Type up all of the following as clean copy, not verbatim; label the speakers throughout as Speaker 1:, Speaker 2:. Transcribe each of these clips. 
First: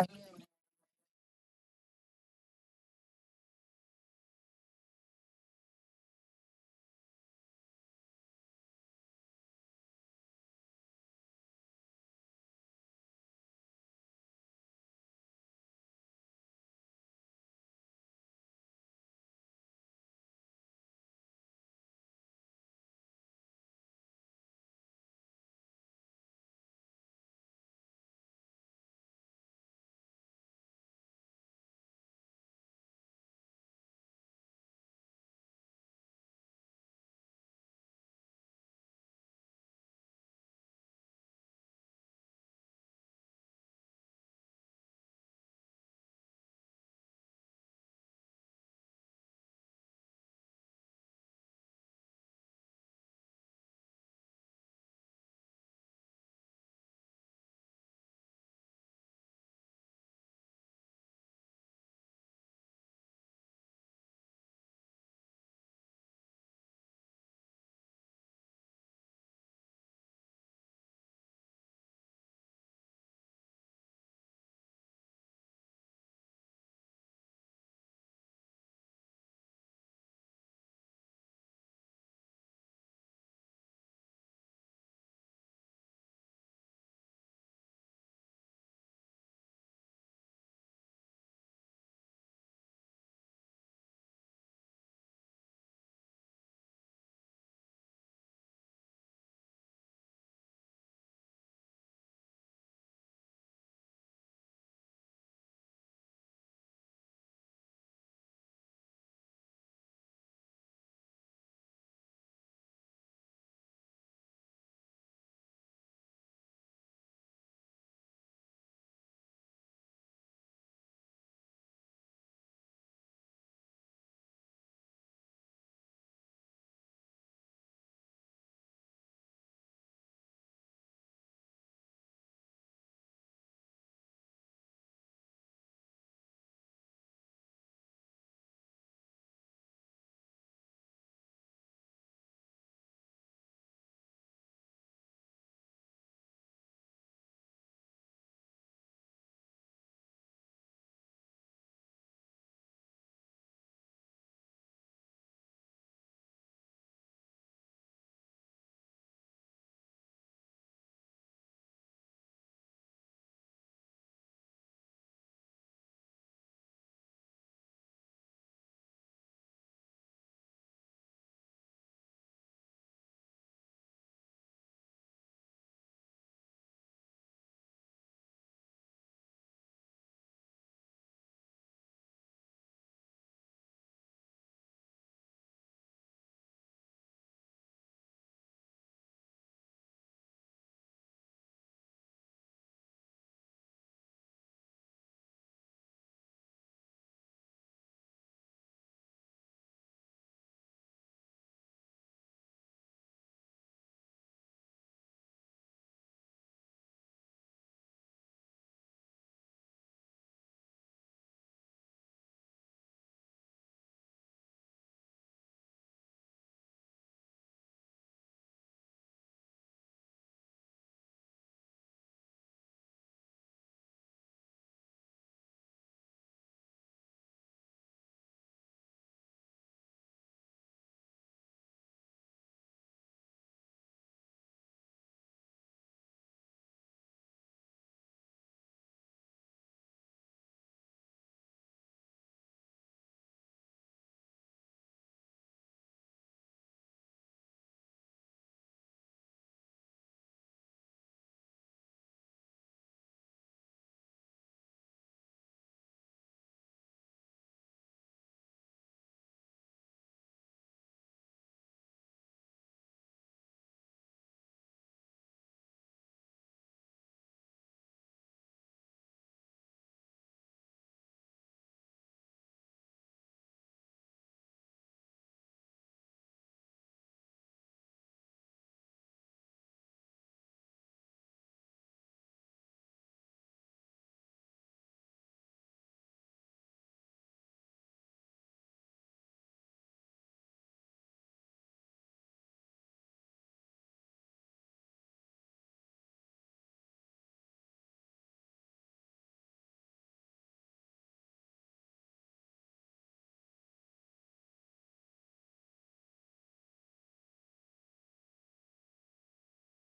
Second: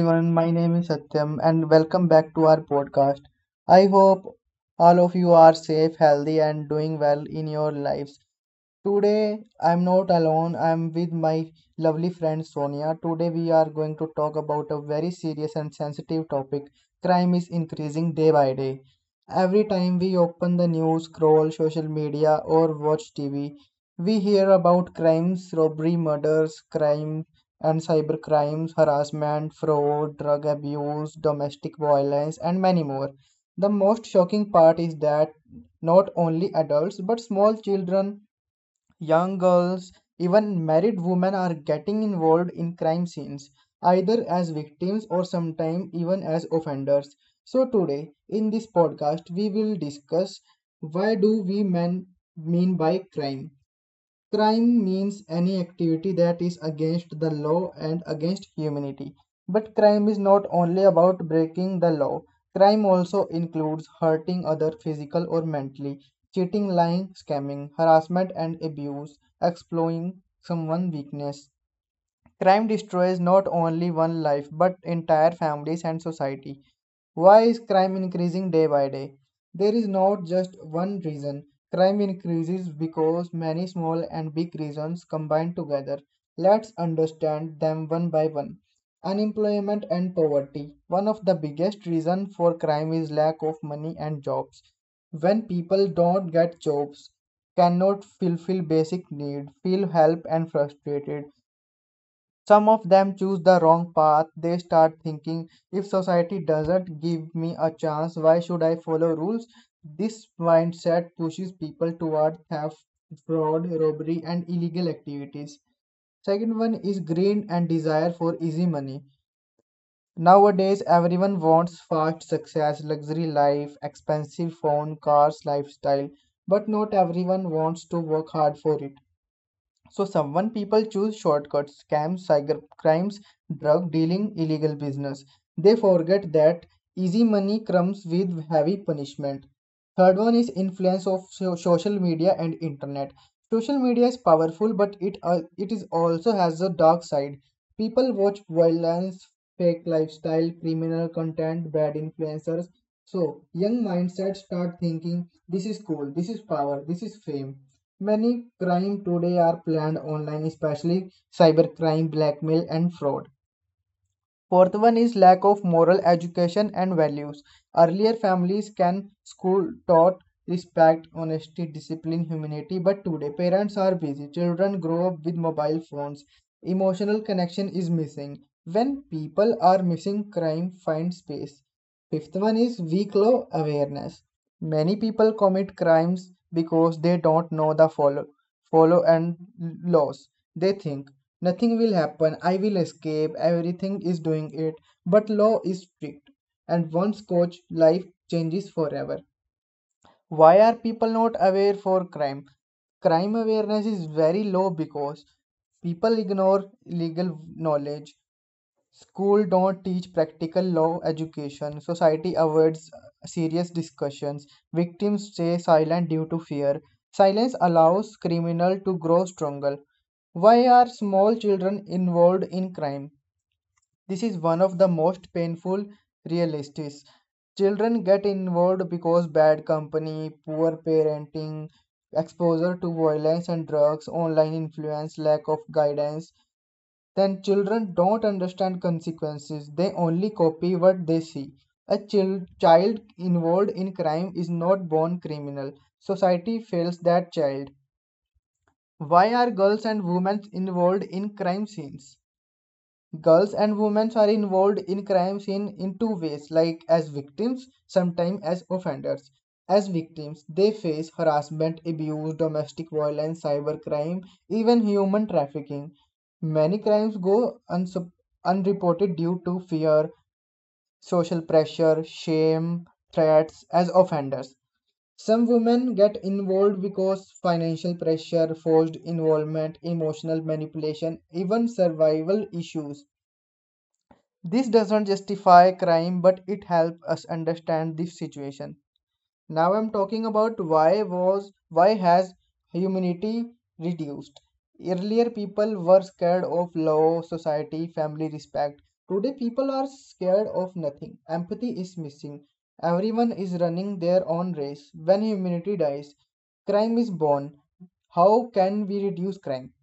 Speaker 1: everyone, my name is Satyam and welcome back to our podcast. I hope all of you are safe, healthy, and doing well in your lives. Today I'm not alone, I'm with my lovely friend Sonia. Today we are going to talk about a very serious and sensitive topic. Crime is increasing day by day. Every time we open the news, scroll social media, or watch TV, we hear about crimes, robbery, murders, crime and cyber crimes, harassment, fraud, drug abuse, domestic violence, and many more. The most shocking part is that not only adults but small children, young girls, even married women are getting involved in crime scenes, either as victims or sometimes even as offenders. So, today in this podcast, we will discuss why do we men mean by crime. Crime means any activity that is against the law and against humanity. But crime is not only about breaking the law. Crime also includes hurting other physical or mentally, cheating, lying, scamming, harassment and abuse, exploiting someone's weakness. Crime destroys not only one life but entire families and society. Why is crime increasing day by day? There is not just one reason. Crime increases because many small and big reasons combine together. Let's understand them one by one. Unemployment and poverty. One of the biggest reasons for crime is lack of money and jobs. When people don't get jobs, cannot fulfill basic need, feel help and frustrated some of them choose the wrong path. They start thinking, if society doesn't give me a chance, why should I follow rules? This mindset pushes people toward theft, fraud, robbery, and illegal activities. Second one is greed and desire for easy money. Nowadays, everyone wants fast success, luxury life, expensive phone, cars, lifestyle, but not everyone wants to work hard for it. So someone people choose shortcuts, scams, cyber crimes, drug dealing, illegal business. They forget that easy money comes with heavy punishment. Third one is influence of social media and internet. Social media is powerful, but it is also has a dark side. People watch violence, fake lifestyle, criminal content, bad influencers. So young mindset start thinking this is cool, this is power, this is fame. Many crime today are planned online, especially cybercrime, blackmail, and fraud. Fourth one is lack of moral education and values. Earlier families can school taught respect, honesty, discipline, humanity, but today parents are busy. Children grow up with mobile phones. Emotional connection is missing. When people are missing, crime finds space. Fifth one is weak law awareness. Many people commit crimes because they don't know the follow and laws. They think nothing will happen, I will escape, everything is doing it. But law is strict, and once caught, life changes forever. Why are people not aware for crime? Crime awareness is very low because people ignore legal knowledge. School don't teach practical law education. Society avoids serious discussions. Victims stay silent due to fear. Silence allows criminal to grow stronger. Why are small children involved in crime? This is one of the most painful realities. Children get involved because bad company, poor parenting, exposure to violence and drugs, online influence, lack of guidance then children don't understand consequences. They only copy what they see. A child involved in crime is not born criminal. Society fails that child. Why are girls and women involved in crime scenes? Girls and women are involved in crime scene in two ways, like as victims, sometimes as offenders. As victims, they face harassment, abuse, domestic violence, cybercrime, even human trafficking. Many crimes go unreported due to fear, social pressure, shame, threats. As offenders, some women get involved because financial pressure, forced involvement, emotional manipulation, even survival issues. This doesn't justify crime, but it helps us understand this situation. Now I'm talking about why has humanity reduced. Earlier people were scared of law, society, family respect. Today people are scared of nothing. Empathy is missing. Everyone is running their own race. When humanity dies, crime is born. How can we reduce crime?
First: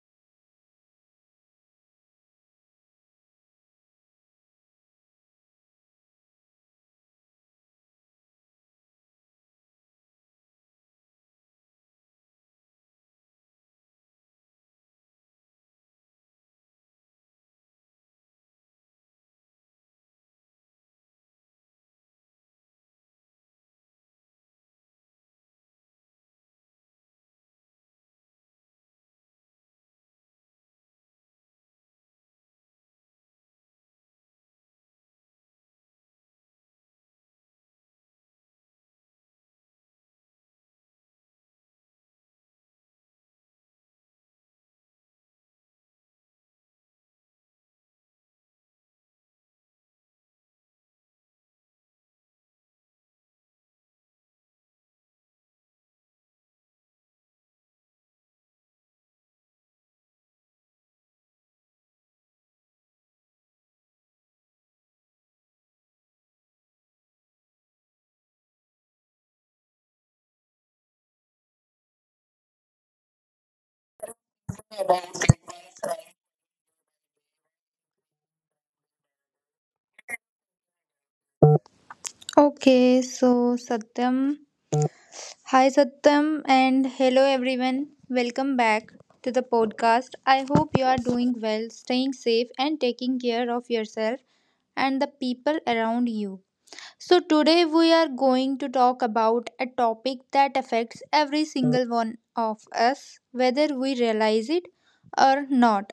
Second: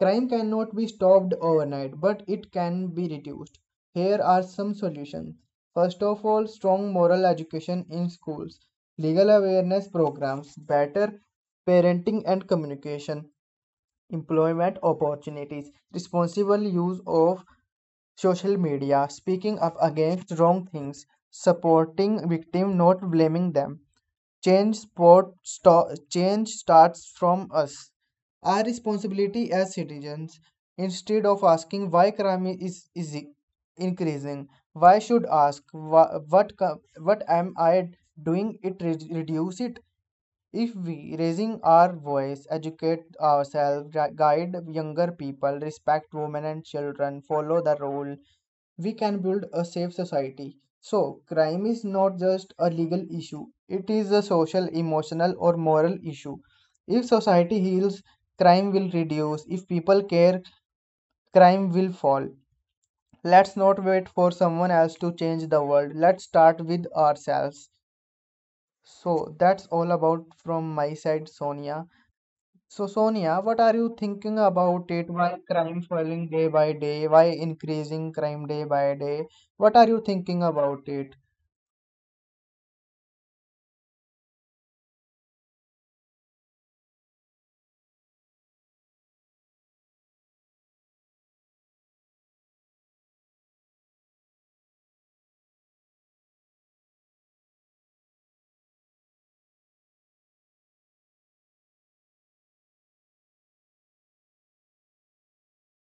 Speaker 1: Crime cannot be stopped overnight, but it can be reduced. Here are some solutions. First of all, strong moral education in schools, legal awareness programs, better parenting and communication, employment opportunities, responsible use of social media, speaking up against wrong things, supporting victims, not blaming them. Change starts from us. Our responsibility as citizens, instead of asking why crime is increasing, why should ask what am I doing it re- reduce it? If we, raising our voice, educate ourselves, guide younger people, respect women and children, follow the rule, we can build a safe society. So, crime is not just a legal issue, it is a social, emotional, or moral issue. If society heals, crime will reduce. If people care, crime will fall. Let's not wait for someone else to change the world. Let's start with ourselves. So, that's all about from my side, Sonia. So, Sonia, what are you thinking about it? Why crime falling day by day? Why increasing crime day by day? What are you thinking about it?
Speaker 2: Okay, so Satyam. Hi Satyam and hello everyone. Welcome back to the podcast. I hope you are doing well, staying safe and taking care of yourself and the people around you. So today we are going to talk about a topic that affects every single one of us whether we realize it or not.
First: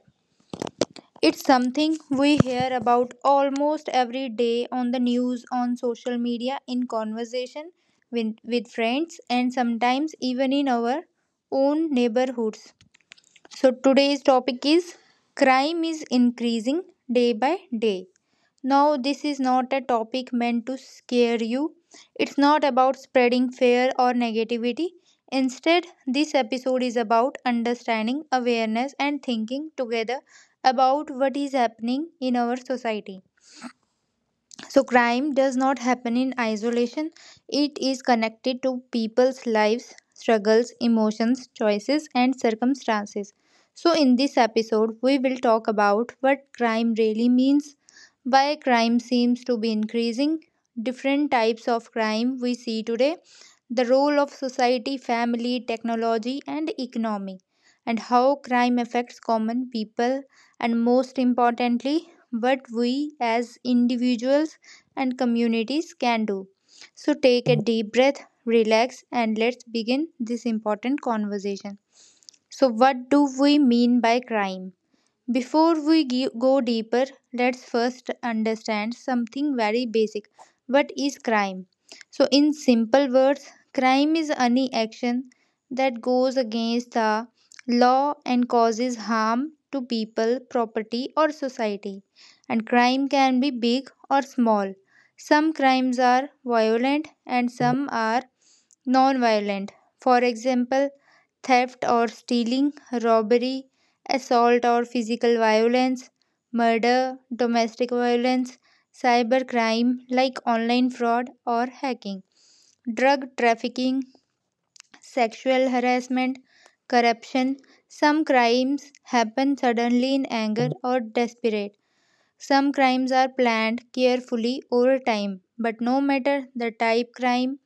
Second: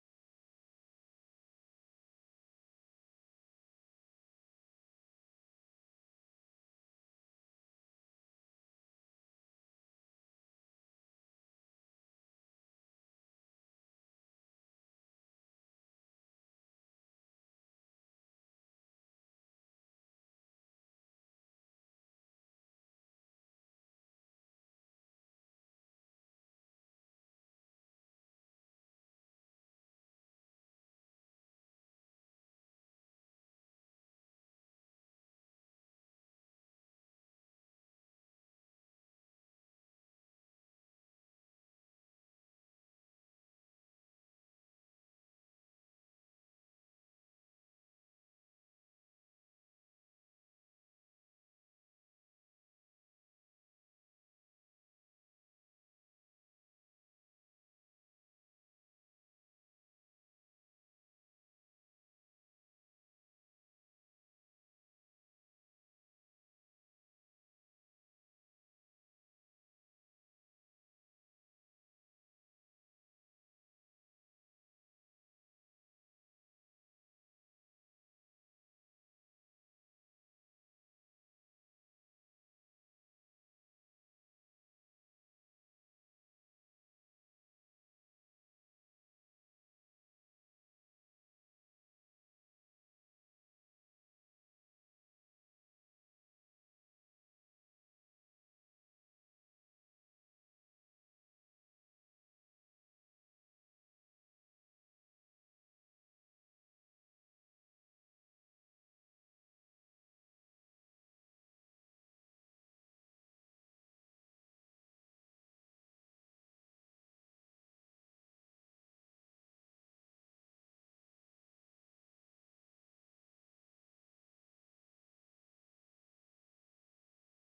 Speaker 2: It's something we hear about almost every day on the news, on social media, in conversation with friends, and sometimes even in our own neighborhoods. So, today's topic is crime is increasing day by day. Now, this is not a topic meant to scare you. It's not about spreading fear or negativity. Instead, this episode is about understanding, awareness, and thinking together about what is happening in our society. So, crime does not happen in isolation, it is connected to people's lives, struggles, emotions, choices, and circumstances. So, in this episode, we will talk about what crime really means, why crime seems to be increasing, different types of crime we see today, the role of society, family, technology, and economy, and how crime affects common people, and most importantly, what we as individuals and communities can do. So take a deep breath, relax, and let's begin this important conversation. So, what do we mean by crime? Before we go deeper, let's first understand something very basic. What is crime? So, in simple words, crime is any action that goes against the law and causes harm to people, property, or society. And crime can be big or small. Some crimes are violent and some are non-violent, for example, theft or stealing, robbery, assault or physical violence, murder, domestic violence, cybercrime like online fraud or hacking, drug trafficking, sexual harassment, corruption. Some crimes happen suddenly in anger or desperate. Some crimes are planned carefully over time, but no matter the type crime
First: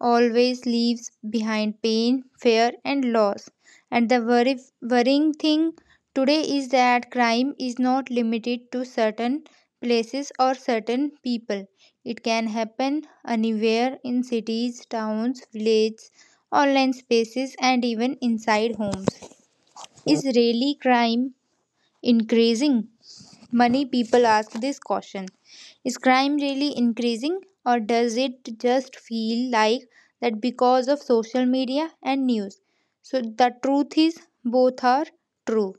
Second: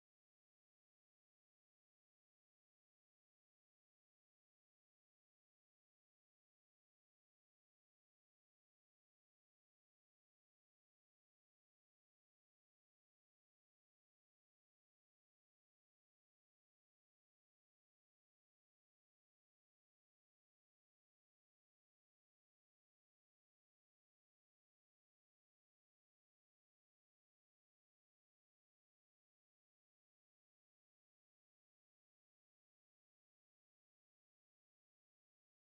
Speaker 2: always leaves behind pain, fear, and loss. And the worrying thing today is that crime is not limited to certain places or certain people. It can happen anywhere in cities, towns, villages, online spaces, and even inside homes. Is really crime increasing? Many people ask this question: Is crime really increasing, or does it just feel like that because of social media and news? So, the truth is, both are true.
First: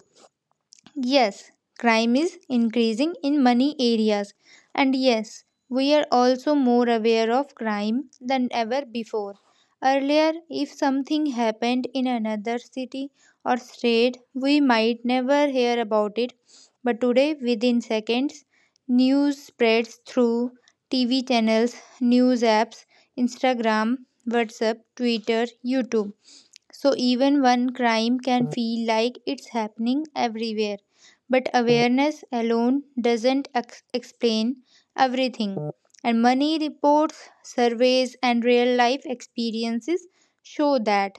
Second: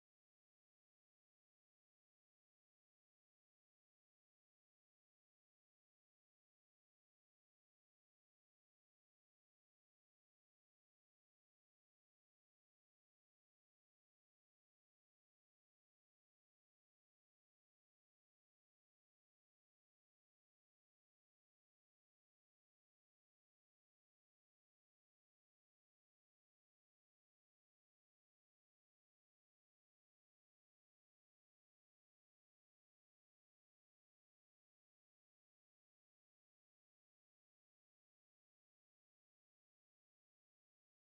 Speaker 2: Yes, crime is increasing in many areas, and yes, we are also more aware of crime than ever before. Earlier, if something happened in another city or state, we might never hear about it, but today, within seconds, news spreads through TV channels, news apps, Instagram, WhatsApp, Twitter, YouTube. So even one crime can feel like it's happening everywhere. But awareness alone doesn't explain everything. And money reports, surveys, and real life experiences show that.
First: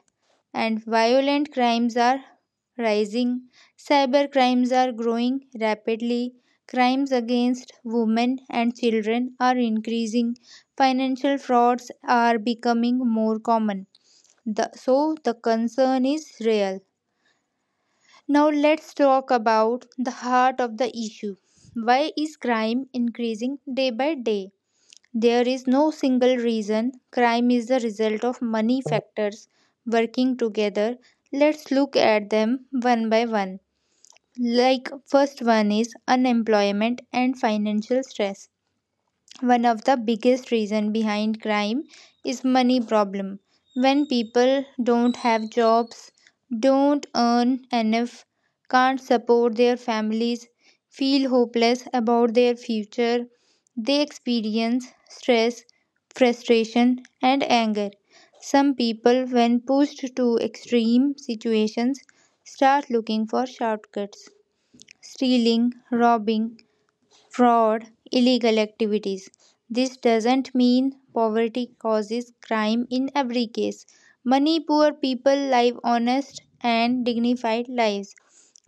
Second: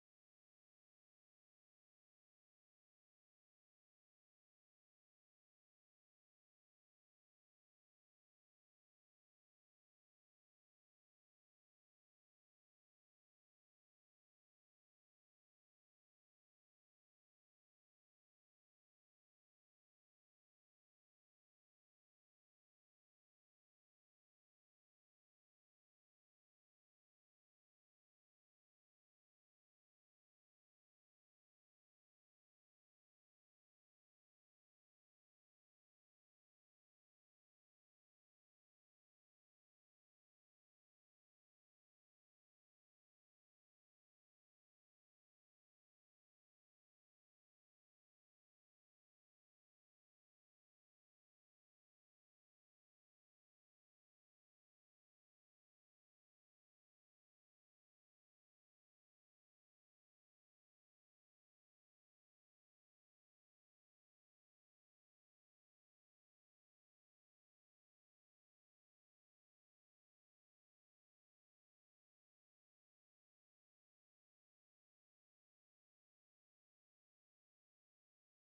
Speaker 2: And violent crimes are rising, cyber crimes are growing rapidly, crimes against women and children are increasing, financial frauds are becoming more common so the concern is real. Now let's talk about the heart of the issue. Why is crime increasing day by day? There is no single reason. Crime is the result of many factors working together. Let's look at them one by one. Like first one is unemployment and financial stress, one of the biggest reason behind crime is money problem. When people don't have jobs, don't earn enough, can't support their families, feel hopeless about their future, they experience stress, frustration, and anger. Some people when pushed to extreme situations start looking for shortcuts, stealing, robbing, fraud, illegal activities. This doesn't mean poverty causes crime in every case. Money poor people live honest and dignified lives,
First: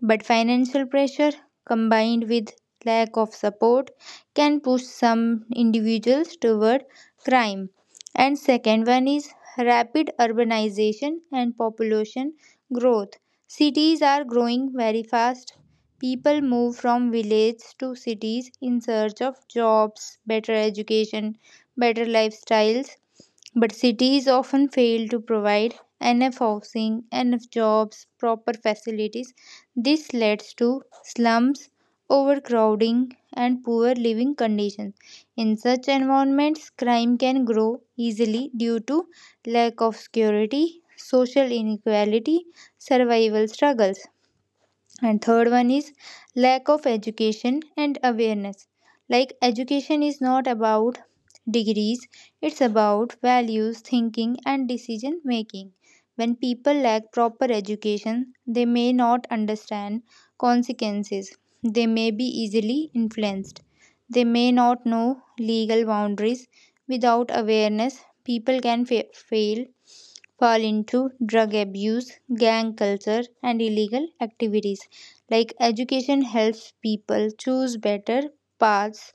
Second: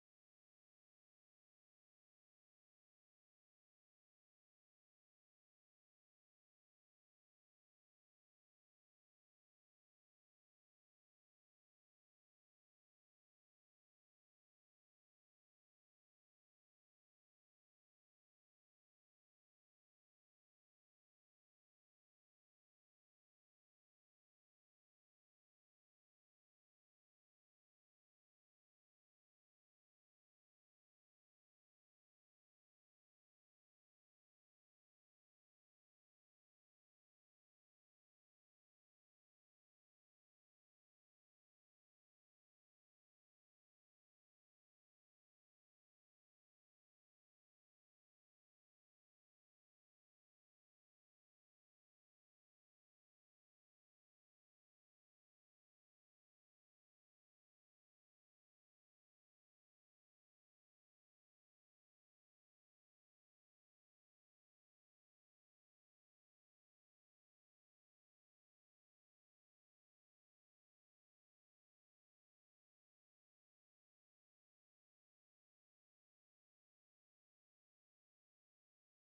Speaker 2: but financial pressure combined with lack of support can push some individuals toward crime. And second one is rapid urbanization and population growth. Cities are growing very fast. People move from villages to cities in search of jobs, better education, better lifestyles, but cities often fail to provide enough housing, enough jobs, proper facilities. This leads to slums, overcrowding, and poor living conditions. In such environments, crime can grow easily due to lack of security, social inequality, survival struggles. And third one is lack of education and awareness. Like education is not about degrees, it's about values, thinking and decision making. When people lack proper education, they may not understand consequences, they may be easily influenced, they may not know legal boundaries. Without awareness, people can fa- fail fall into drug abuse, gang culture and illegal activities. Like education helps people choose better paths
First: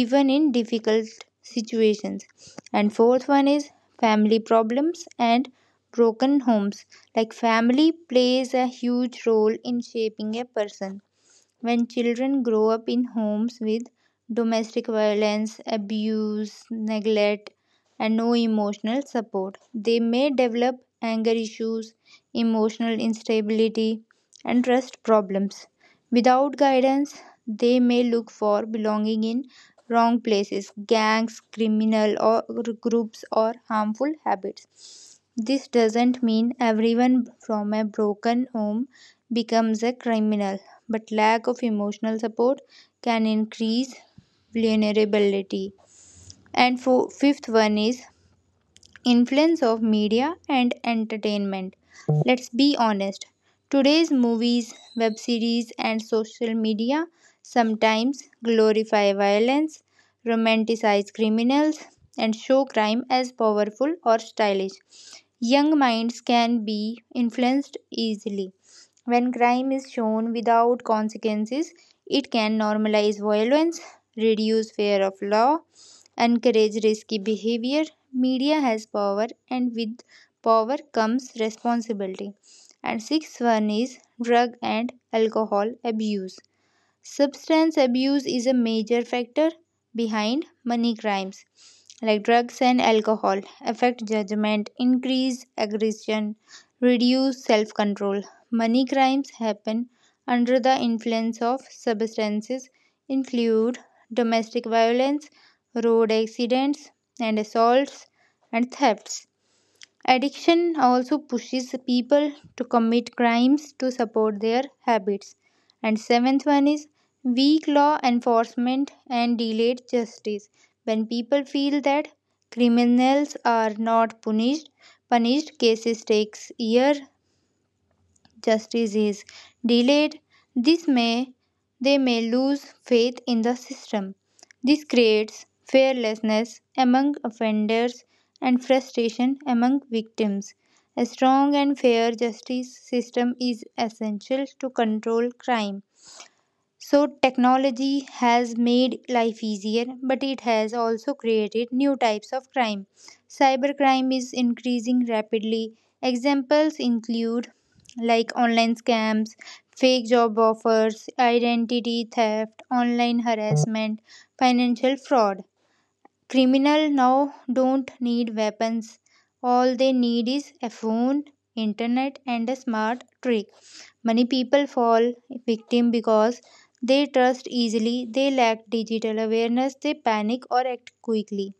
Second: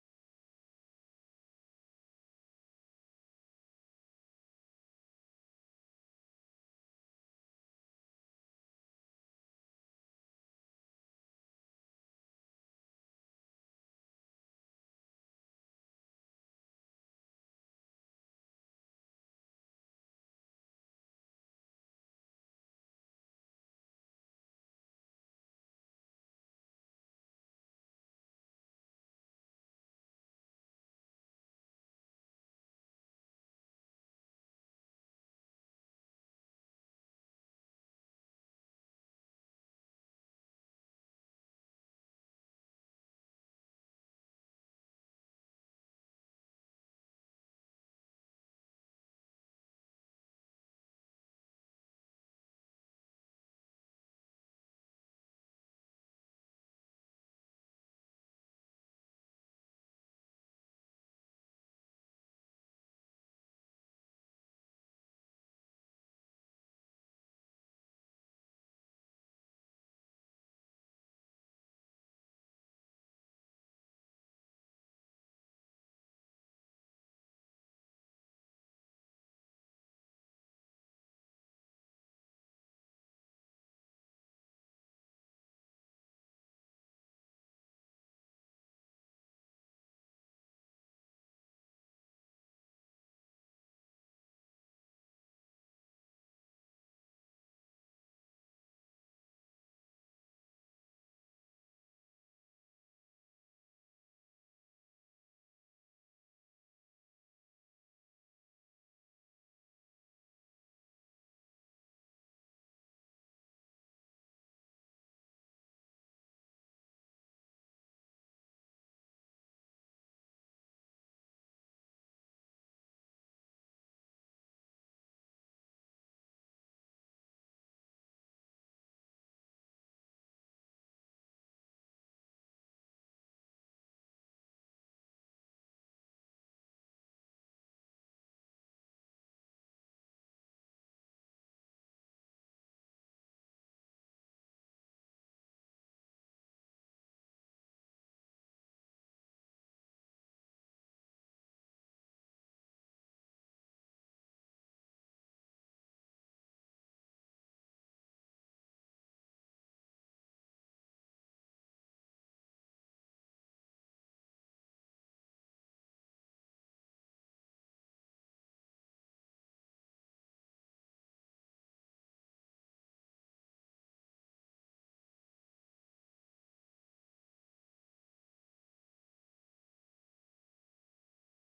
Speaker 2: even in difficult situations. And fourth one is family problems and broken homes. Like family plays a huge role in shaping a person. When children grow up in homes with domestic violence, abuse, neglect, and no emotional support, they may develop anger issues, emotional instability, and trust problems. Without guidance, they may look for belonging in wrong places, gangs, criminal or groups, or harmful habits. This doesn't mean everyone from a broken home becomes a criminal, but lack of emotional support can increase vulnerability. And for fifth one is influence of media and entertainment. Let's be honest. Today's movies, web series and social media sometimes glorify violence, romanticize criminals and show crime as powerful or stylish. Young minds can be influenced easily. When crime is shown without consequences, it can normalize violence, reduce fear of law, encourage risky behavior. Media has power, and with power comes responsibility. And sixth one is drug and alcohol abuse. Substance abuse is a major factor behind money crimes, like drugs and alcohol, affect judgment, increase aggression, reduce self control. Money crimes happen under the influence of substances, include domestic violence, road accidents, and assaults and thefts. Addiction also pushes people to commit crimes to support their habits. And seventh one is weak law enforcement and delayed justice. When people feel that criminals are not punished, cases takes years, justice is delayed, this may they may lose faith in the system. This creates fearlessness among offenders and frustration among victims. A strong and fair justice system is essential to control crime. So, technology has made life easier, but it has also created new types of crime. Cybercrime is increasing rapidly. Examples include like online scams, fake job offers, identity theft, online harassment, financial fraud. Criminals now don't need weapons. All they need is a phone, internet, and a smart trick. Many people fall victim because they trust easily, they lack digital awareness, they panic or act quickly.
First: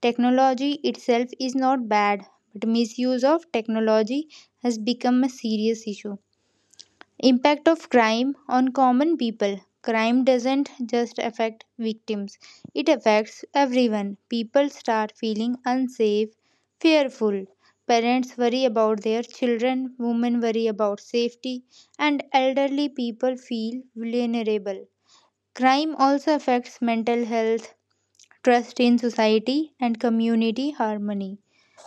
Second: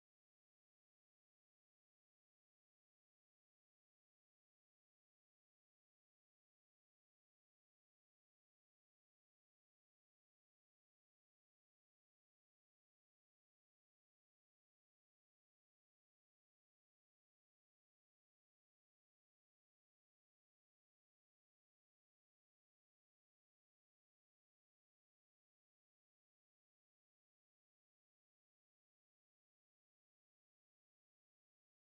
Speaker 2: Technology itself is not bad, but misuse of technology has become a serious issue. Impact of crime on common people. Crime doesn't just affect victims, it affects everyone. People start feeling unsafe, fearful. Parents worry about their children, women worry about safety, and elderly people feel vulnerable. Crime also affects mental health, trust in society, and community harmony.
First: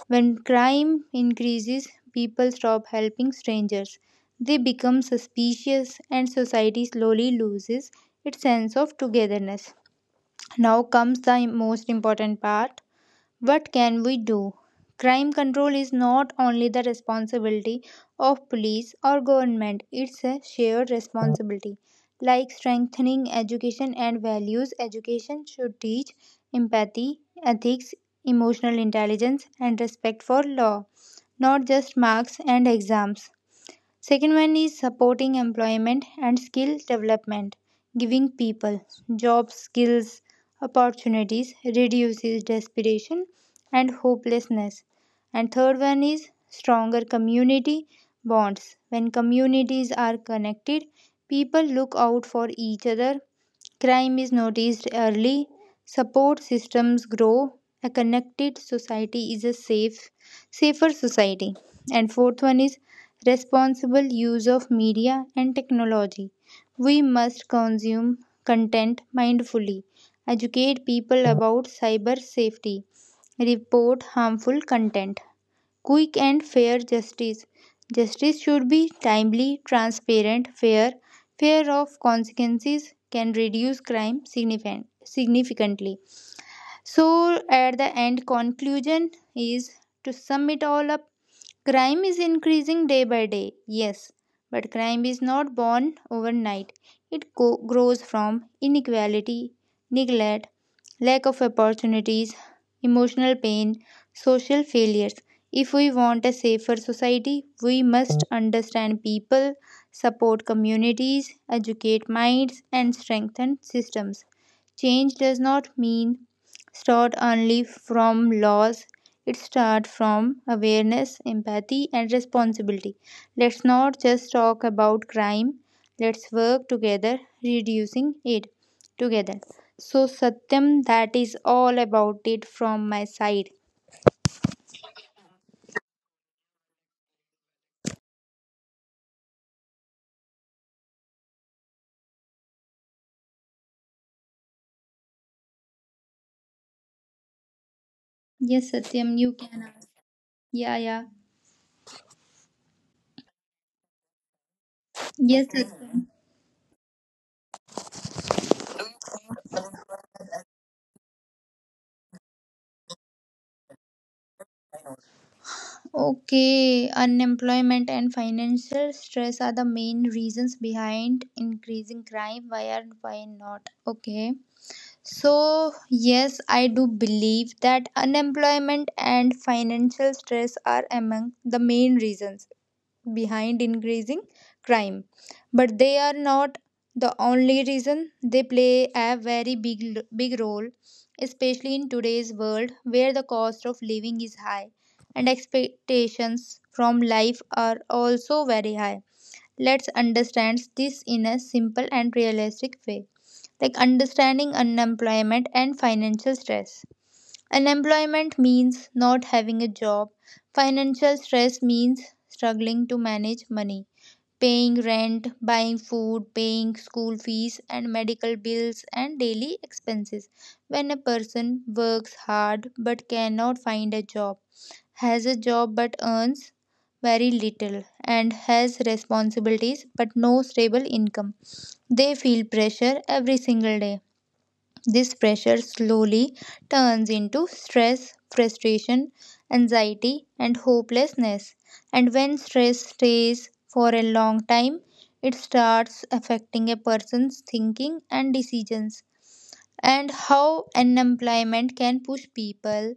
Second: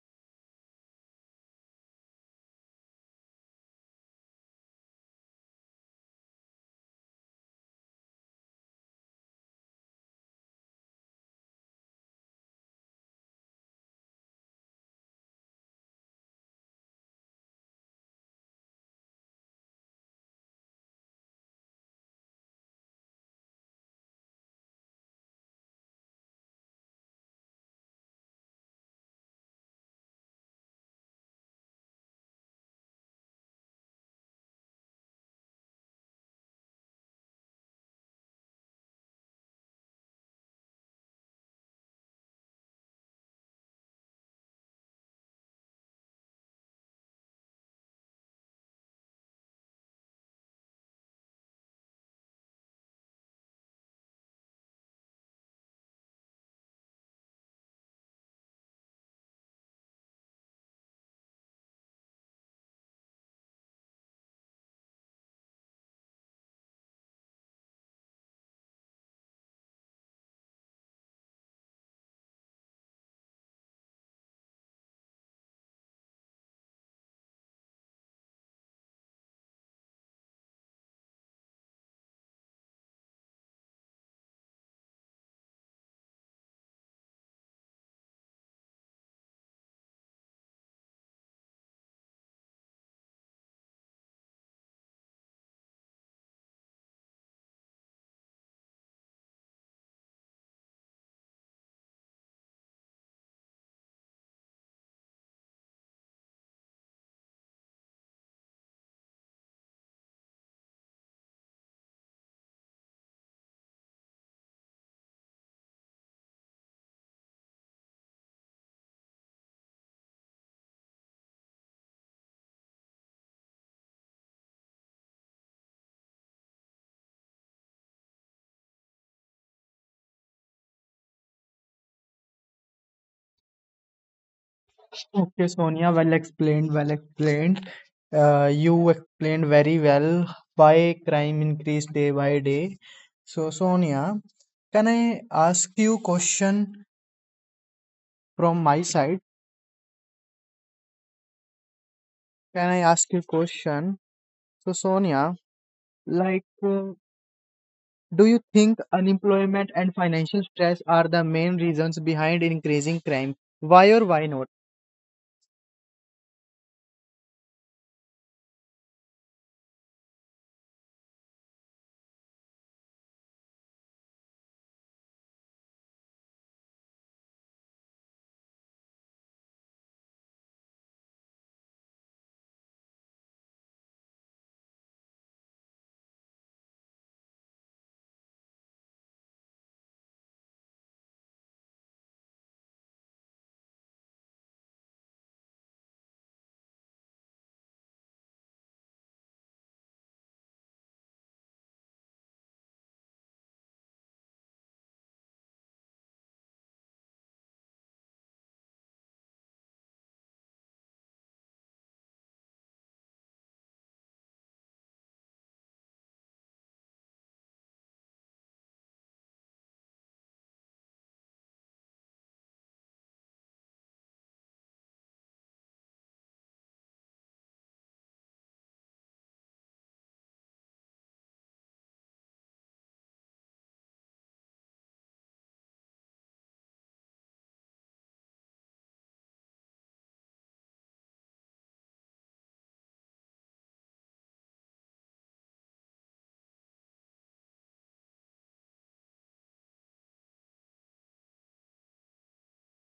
Speaker 2: When crime increases, people stop helping strangers. They become suspicious, and society slowly loses its sense of togetherness. Now comes the most important part: what can we do? Crime control is not only the responsibility of police or government, it's a shared responsibility. Like strengthening education and values, education should teach empathy, ethics, emotional intelligence, and respect for law, not just marks and exams. Second one is supporting employment and skill development, giving people jobs, skills, opportunities, reduces desperation and hopelessness. And third one is stronger community bonds. When communities are connected, people look out for each other, crime is noticed early, support systems grow, a connected society is a safer society. And fourth one is responsible use of media and technology. We must consume content mindfully, educate people about cyber safety, report harmful content, quick and fair justice. Justice should be timely, transparent, fair. Fear of consequences can reduce crime significantly. So, at the end, conclusion is to sum it all up. Crime is increasing day by day, yes, but crime is not born overnight. It grows from inequality, neglect, lack of opportunities, emotional pain, social failures. If we want a safer society, we must understand people, support communities, educate minds, and strengthen systems. Change does not mean start only from laws. It starts from awareness, empathy, and responsibility. Let's not just talk about crime. Let's work together, reducing it together. So, Satyam, that is all about it from my side.
Speaker 1: Okay, Sonia, well explained, well explained. You explained very well why crime increased day by day. So, Sonia, can I ask you question
Speaker 2: Yes,
Speaker 1: from my
Speaker 2: Satyam,
Speaker 1: side?
Speaker 2: you can ask. Yeah, yeah.
Speaker 1: Can I ask you question? So, Sonia,
Speaker 2: Yes, Satyam.
Speaker 1: like do you think unemployment and financial stress are the main reasons behind increasing crime? Why or why not?
Speaker 2: Okay, unemployment and financial stress are the main reasons behind increasing crime. Why are why not? Okay. So, yes, I do believe that unemployment and financial stress are among the main reasons behind increasing crime. But they are not the only reason. They play a very big role, especially in today's world where the cost of living is high and expectations from life are also very high. Let's understand this in a simple and realistic way, like understanding unemployment and financial stress. Unemployment means not having a job, financial stress means struggling to manage money, paying rent, buying food, paying school fees, and medical bills and daily expenses. When a person works hard but cannot find a job, has a job but earns very little and has responsibilities but no stable income, they feel pressure every single day. This pressure slowly turns into stress, frustration, anxiety, and hopelessness. And when stress stays for a long time, it starts affecting a person's thinking and decisions, and how unemployment can push people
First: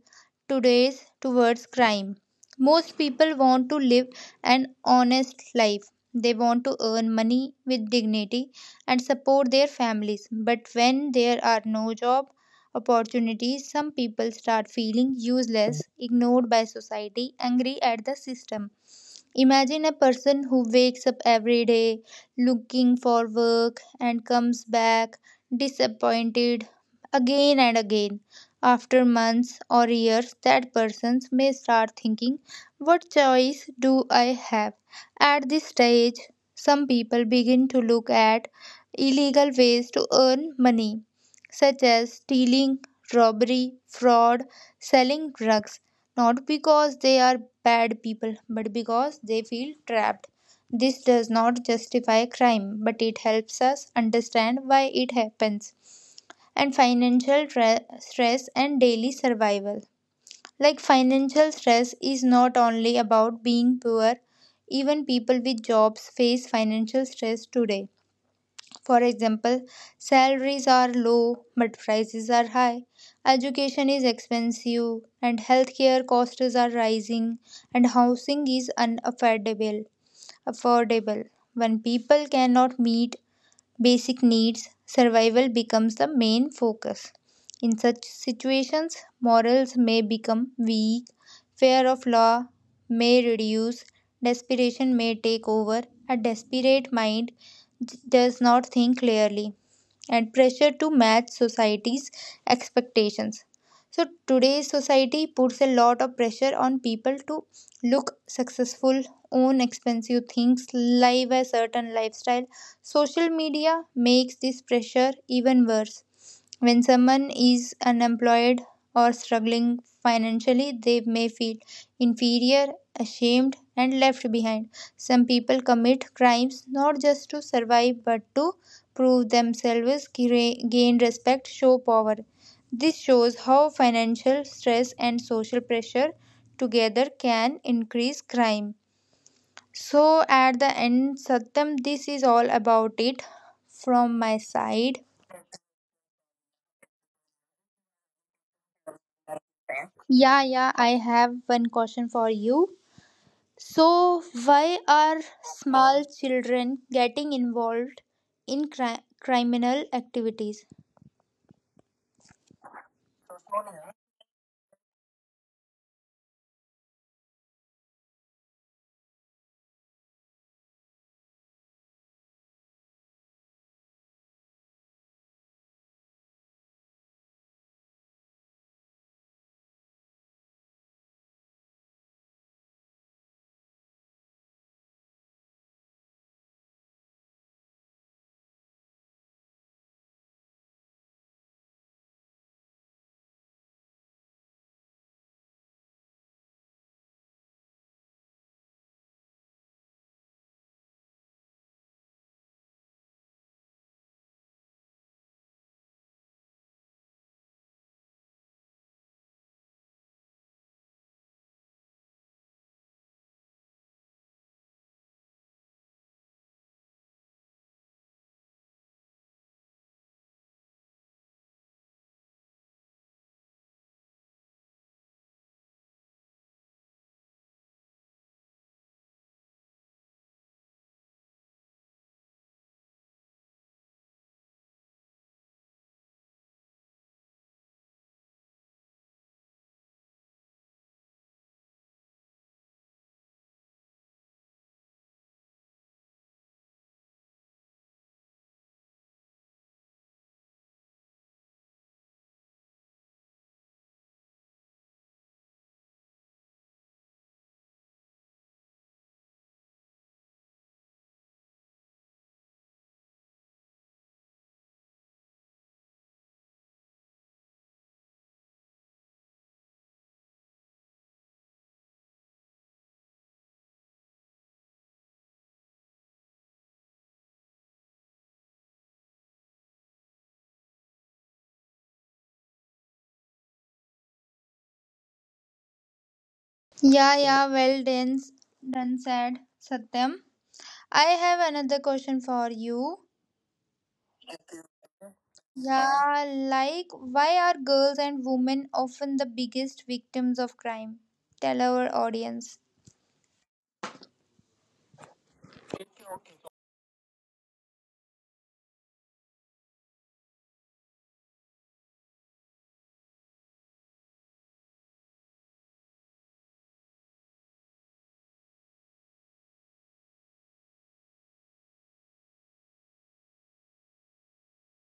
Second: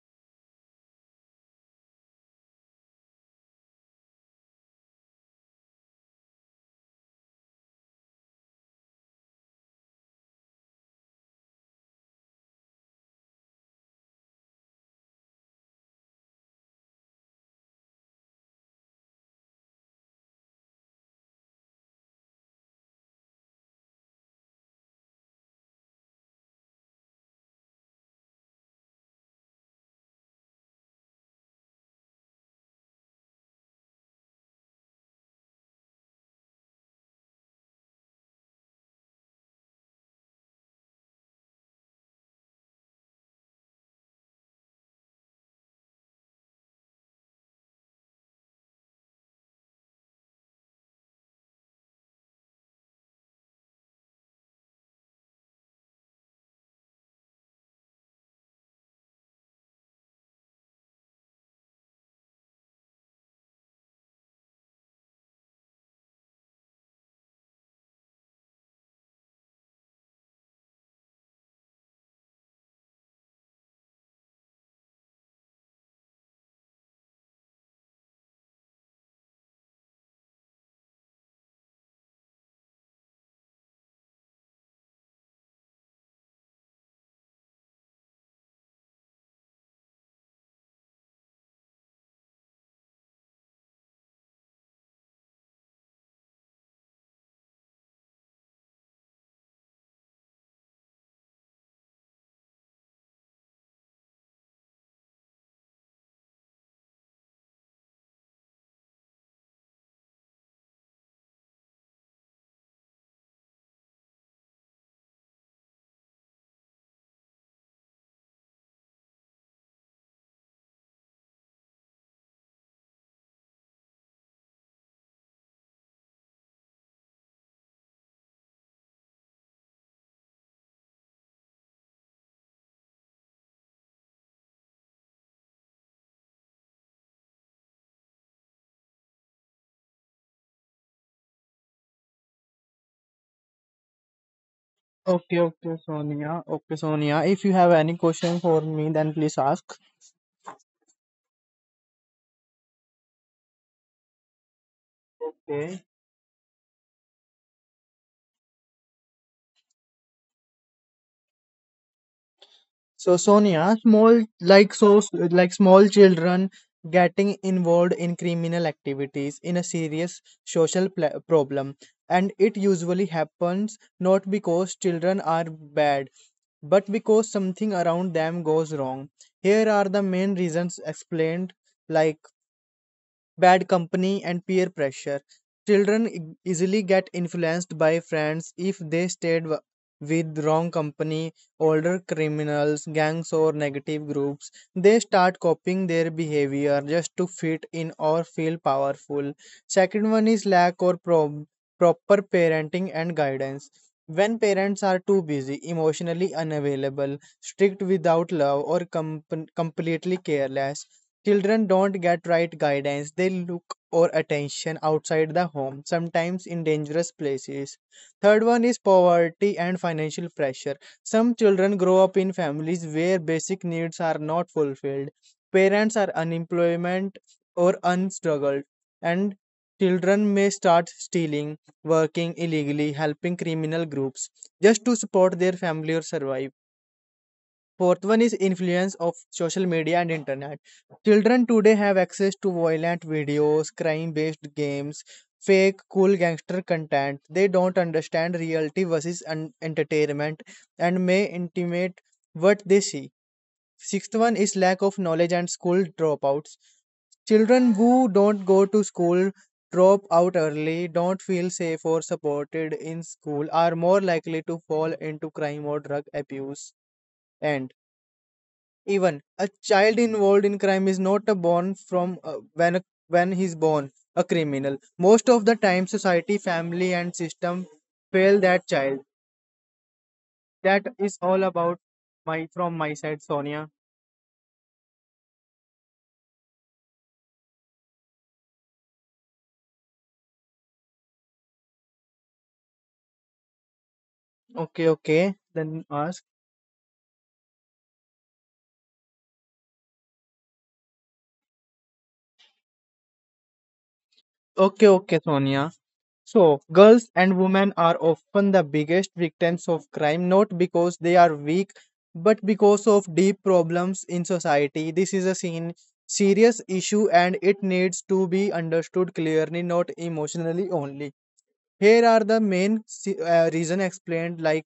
Speaker 2: today's towards crime. Most people want to live an honest life. They want to earn money with dignity and support their families. But when there are no job opportunities, some people start feeling useless, ignored by society, angry at the system. Imagine a person who wakes up every day looking for work and comes back disappointed again and again. After months or years, that person may start thinking, what choice do I have? At this stage, some people begin to look at illegal ways to earn money, such as stealing, robbery, fraud, selling drugs, not because they are bad people, but because they feel trapped. This does not justify crime, but it helps us understand why it happens. And stress and daily survival. Like, financial stress is not only about being poor, even people with jobs face financial stress today. For example, salaries are low but prices are high, education is expensive, and healthcare costs are rising, and housing is unaffordable. Affordable. When people cannot meet basic needs, survival becomes the main focus. In such situations, morals may become weak, fear of law may reduce, desperation may take over. A desperate mind does not think clearly, and pressure to match society's expectations. So, today's society puts a lot of pressure on people to look successful, own expensive things, live a certain lifestyle. Social media makes this pressure even worse. When someone is unemployed or struggling financially, they may feel inferior, ashamed, and left behind. Some people commit crimes not just to survive but to prove themselves, gain respect, show power. This shows how financial stress and social pressure together can increase crime. So, at the end, Satyam, this is all about it from my side.
Speaker 1: Okay, okay, Sonia. Okay, Sonia. If you have any question for me, then please ask.
Speaker 2: Yeah, yeah, I have one question for you. So, why are
Speaker 1: Okay.
Speaker 2: small children getting involved in criminal activities?
Speaker 1: So Sonia, small like so like small children getting involved in criminal activities in a serious social problem, and it usually happens not because children are bad, but because something around them goes wrong. Here are the main reasons explained, like bad company, and peer pressure. Children easily get influenced by friends if they stayed with wrong company, older criminals, gangs, or negative groups. They start copying their behavior just to fit in or feel powerful. Second one is lack or proper parenting and guidance. When parents are too busy, emotionally unavailable, strict without love, or completely careless, children don't get right guidance. They look or attention outside the home, sometimes in dangerous places. Third one is poverty and financial pressure. Some children grow up in families where basic needs are not fulfilled. Parents are unemployment or unstruggled, and children may start stealing, working illegally, helping criminal groups just to support their family or survive. Fourth one is influence of social media and internet. Children today have access to violent videos, crime-based games, fake cool gangster content. They don't understand reality versus entertainment and may intimate what they see. Sixth one is lack of knowledge and school dropouts. Children who don't go to school, drop out early, don't feel safe or supported in school, are more likely to fall into crime or drug abuse. And even a child involved in crime is not a born from when he's born a criminal. Most of the time, society, family, and system fail that child. That is all about my from my side, Sonia.
Speaker 2: Yeah, yeah, well done, said Satyam. I have another question for you.
Speaker 1: Okay, okay.
Speaker 2: Yeah,
Speaker 1: Then
Speaker 2: like,
Speaker 1: ask.
Speaker 2: why are girls and women often the biggest victims of crime? Tell our audience.
Speaker 1: Okay, okay, Sonia. So, girls and women are often the biggest victims of crime, not because they are weak, but because of deep problems in society. This is a seen serious issue and it needs to be understood clearly, not emotionally only. Here are the main reason explained, like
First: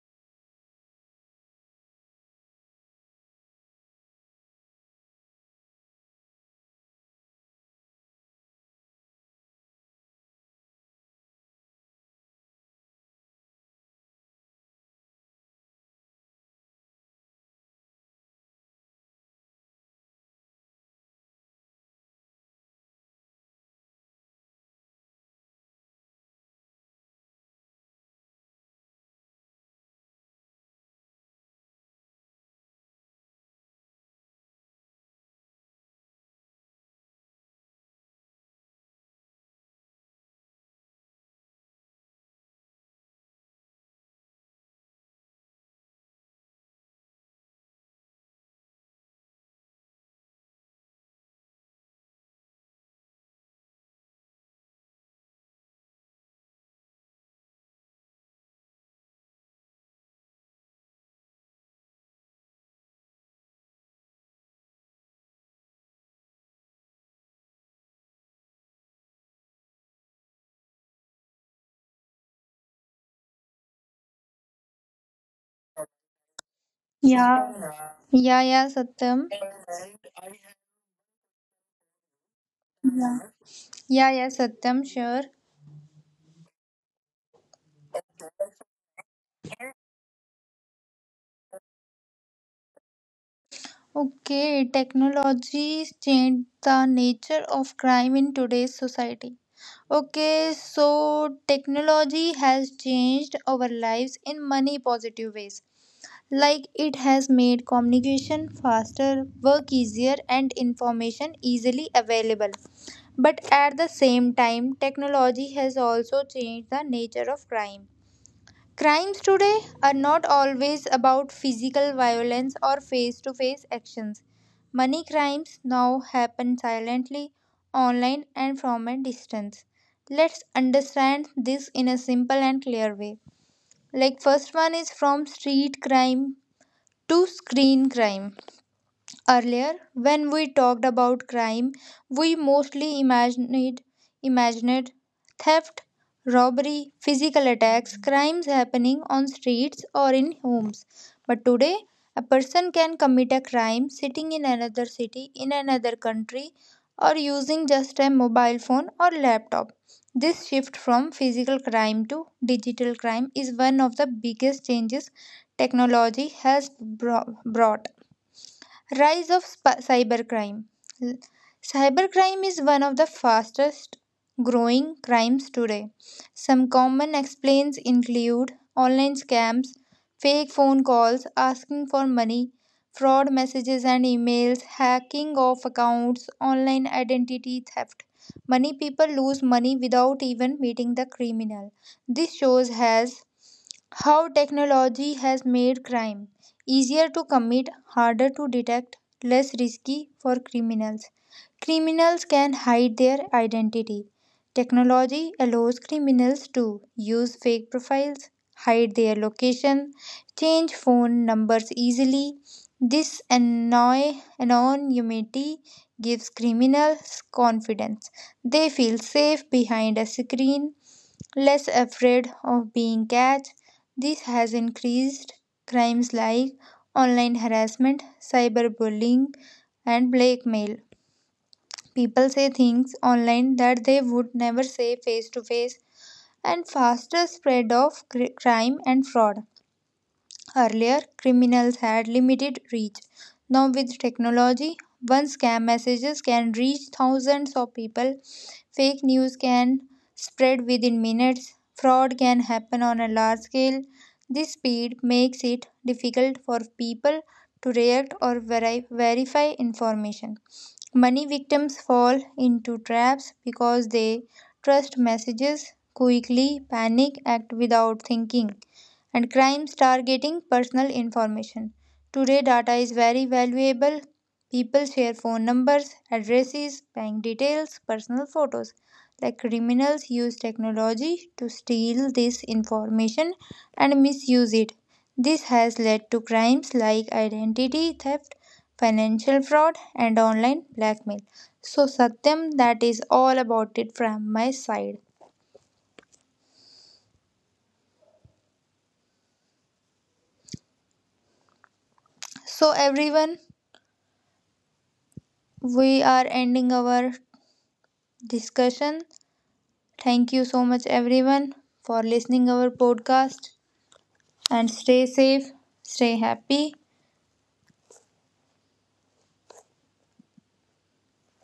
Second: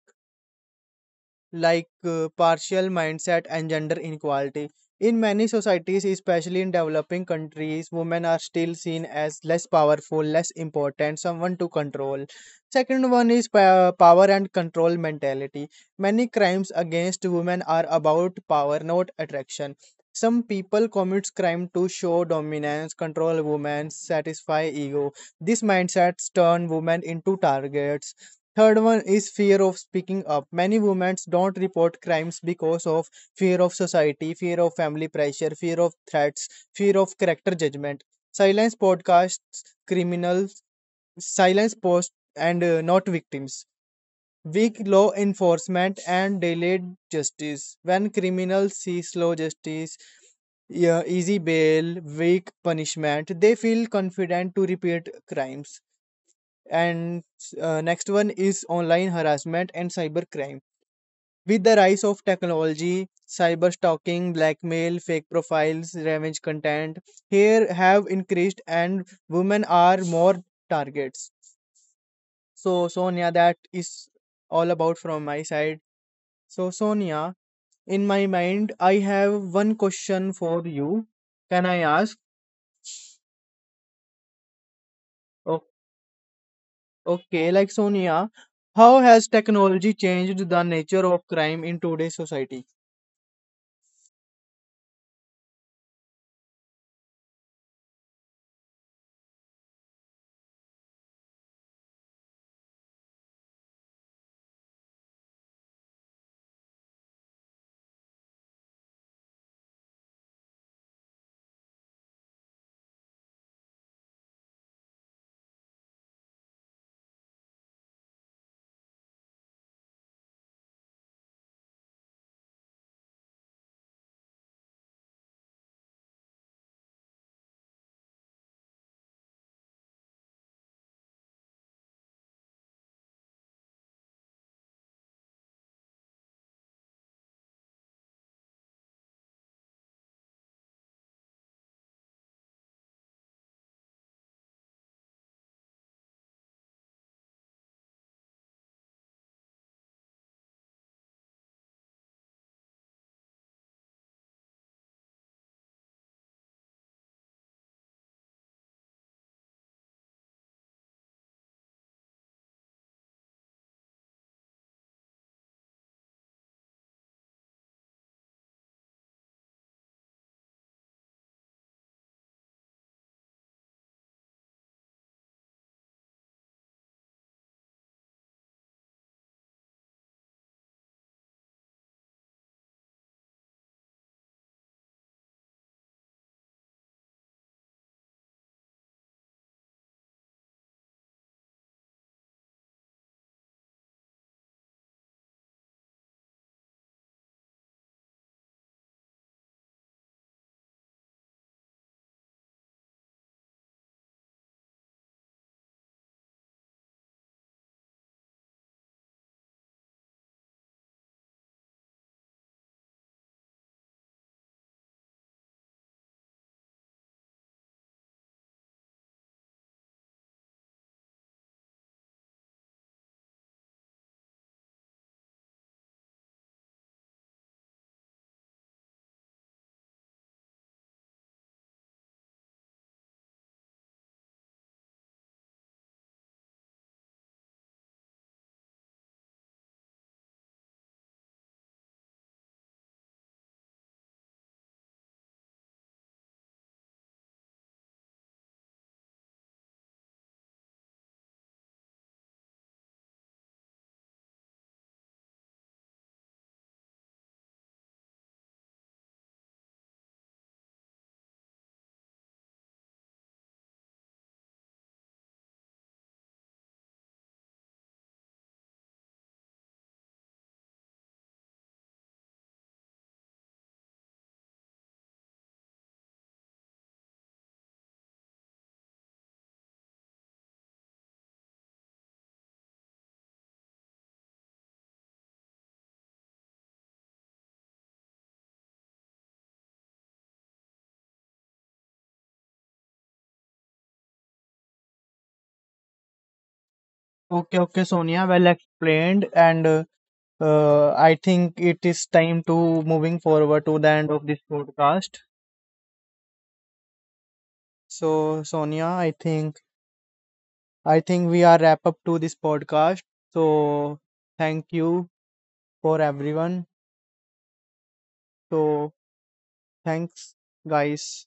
Speaker 1: partial mindset and gender inequality. In many societies, especially in developing countries, women are still seen as less powerful, less important, someone to control. Second one is power and control mentality. Many crimes against women are about power, not attraction. Some people commit crime to show dominance, control women, satisfy ego. These mindsets turn women into targets. Third one is fear of speaking up. Many women don't report crimes because of fear of society, fear of family pressure, fear of threats, fear of character judgment. Silence podcasts criminals, silence posts, and not victims. Weak law enforcement and delayed justice. When criminals see slow justice, yeah, easy bail, weak punishment, they feel confident to repeat crimes and next one is online harassment and cybercrime. With the rise of technology, cyber stalking, blackmail, fake profiles, revenge content here have increased and women are more targets. So Sonia, that is all about from my side. So
Speaker 2: Yeah.
Speaker 1: Sonia,
Speaker 2: Yeah, yeah,
Speaker 1: in my
Speaker 2: Satyam.
Speaker 1: mind I have one question for you. Can I ask?
Speaker 2: Yeah, yeah, Satyam, sure.
Speaker 1: oh, okay, like Sonia, how has technology changed the nature of crime in today's society?
Speaker 2: Okay, technology changed the nature of crime in today's society. Okay, so technology has changed our lives in many positive ways. Like, it has made communication faster, work easier, and information easily available. But at the same time, technology has also changed the nature of crime. Crimes today are not always about physical violence or face to face actions. Money crimes now happen silently, online, and from a distance. Let's understand this in a simple and clear way. Like, first one is from street crime to screen crime. Earlier, when we talked about crime, we mostly imagined theft, robbery, physical attacks, crimes happening on streets or in homes. But today, a person can commit a crime sitting in another city, in another country, or using just a mobile phone or laptop. This shift from physical crime to digital crime is one of the biggest changes technology has brought. Rise of cybercrime. L- Cybercrime is one of the fastest growing crimes today. Some common explains include online scams, fake phone calls asking for money, fraud messages and emails, hacking of accounts, online identity theft. Many people lose money without even meeting the criminal. This shows has how technology has made crime easier to commit, harder to detect, less risky for criminals. Criminals can hide their identity. Technology allows criminals to use fake profiles, hide their location, change phone numbers easily. This anonymity gives criminals confidence. They feel safe behind a screen, less afraid of being catched. This has increased crimes like online harassment, cyberbullying, and blackmail. People say things online that they would never say face to face, and faster spread of crime and fraud. Earlier, criminals had limited reach. Now, with technology, one scam messages can reach thousands of people. Fake news can spread within minutes. Fraud can happen on a large scale. This speed makes it difficult for people to react or verify information. Many victims fall into traps because they trust messages, quickly panic, act without thinking, and crimes targeting personal information. Today, data is very valuable. People share phone numbers, addresses, bank details, personal photos, like criminals use technology to steal this information and misuse it. This has led to crimes like identity theft, financial fraud, and online blackmail. So, Satyam, that is all about it from my side.
Speaker 1: Okay, okay, Sonia, well explained, and I think it is time
Speaker 2: So,
Speaker 1: to moving
Speaker 2: everyone,
Speaker 1: forward to the end of this podcast.
Speaker 2: we are ending our
Speaker 1: So,
Speaker 2: discussion.
Speaker 1: Sonia, I think
Speaker 2: Thank you so much,
Speaker 1: I think
Speaker 2: everyone,
Speaker 1: we are wrap
Speaker 2: for
Speaker 1: up to this
Speaker 2: listening our
Speaker 1: podcast.
Speaker 2: podcast
Speaker 1: So,
Speaker 2: and
Speaker 1: thank
Speaker 2: stay
Speaker 1: you
Speaker 2: safe, stay
Speaker 1: for
Speaker 2: happy,
Speaker 1: everyone. So, thanks, guys.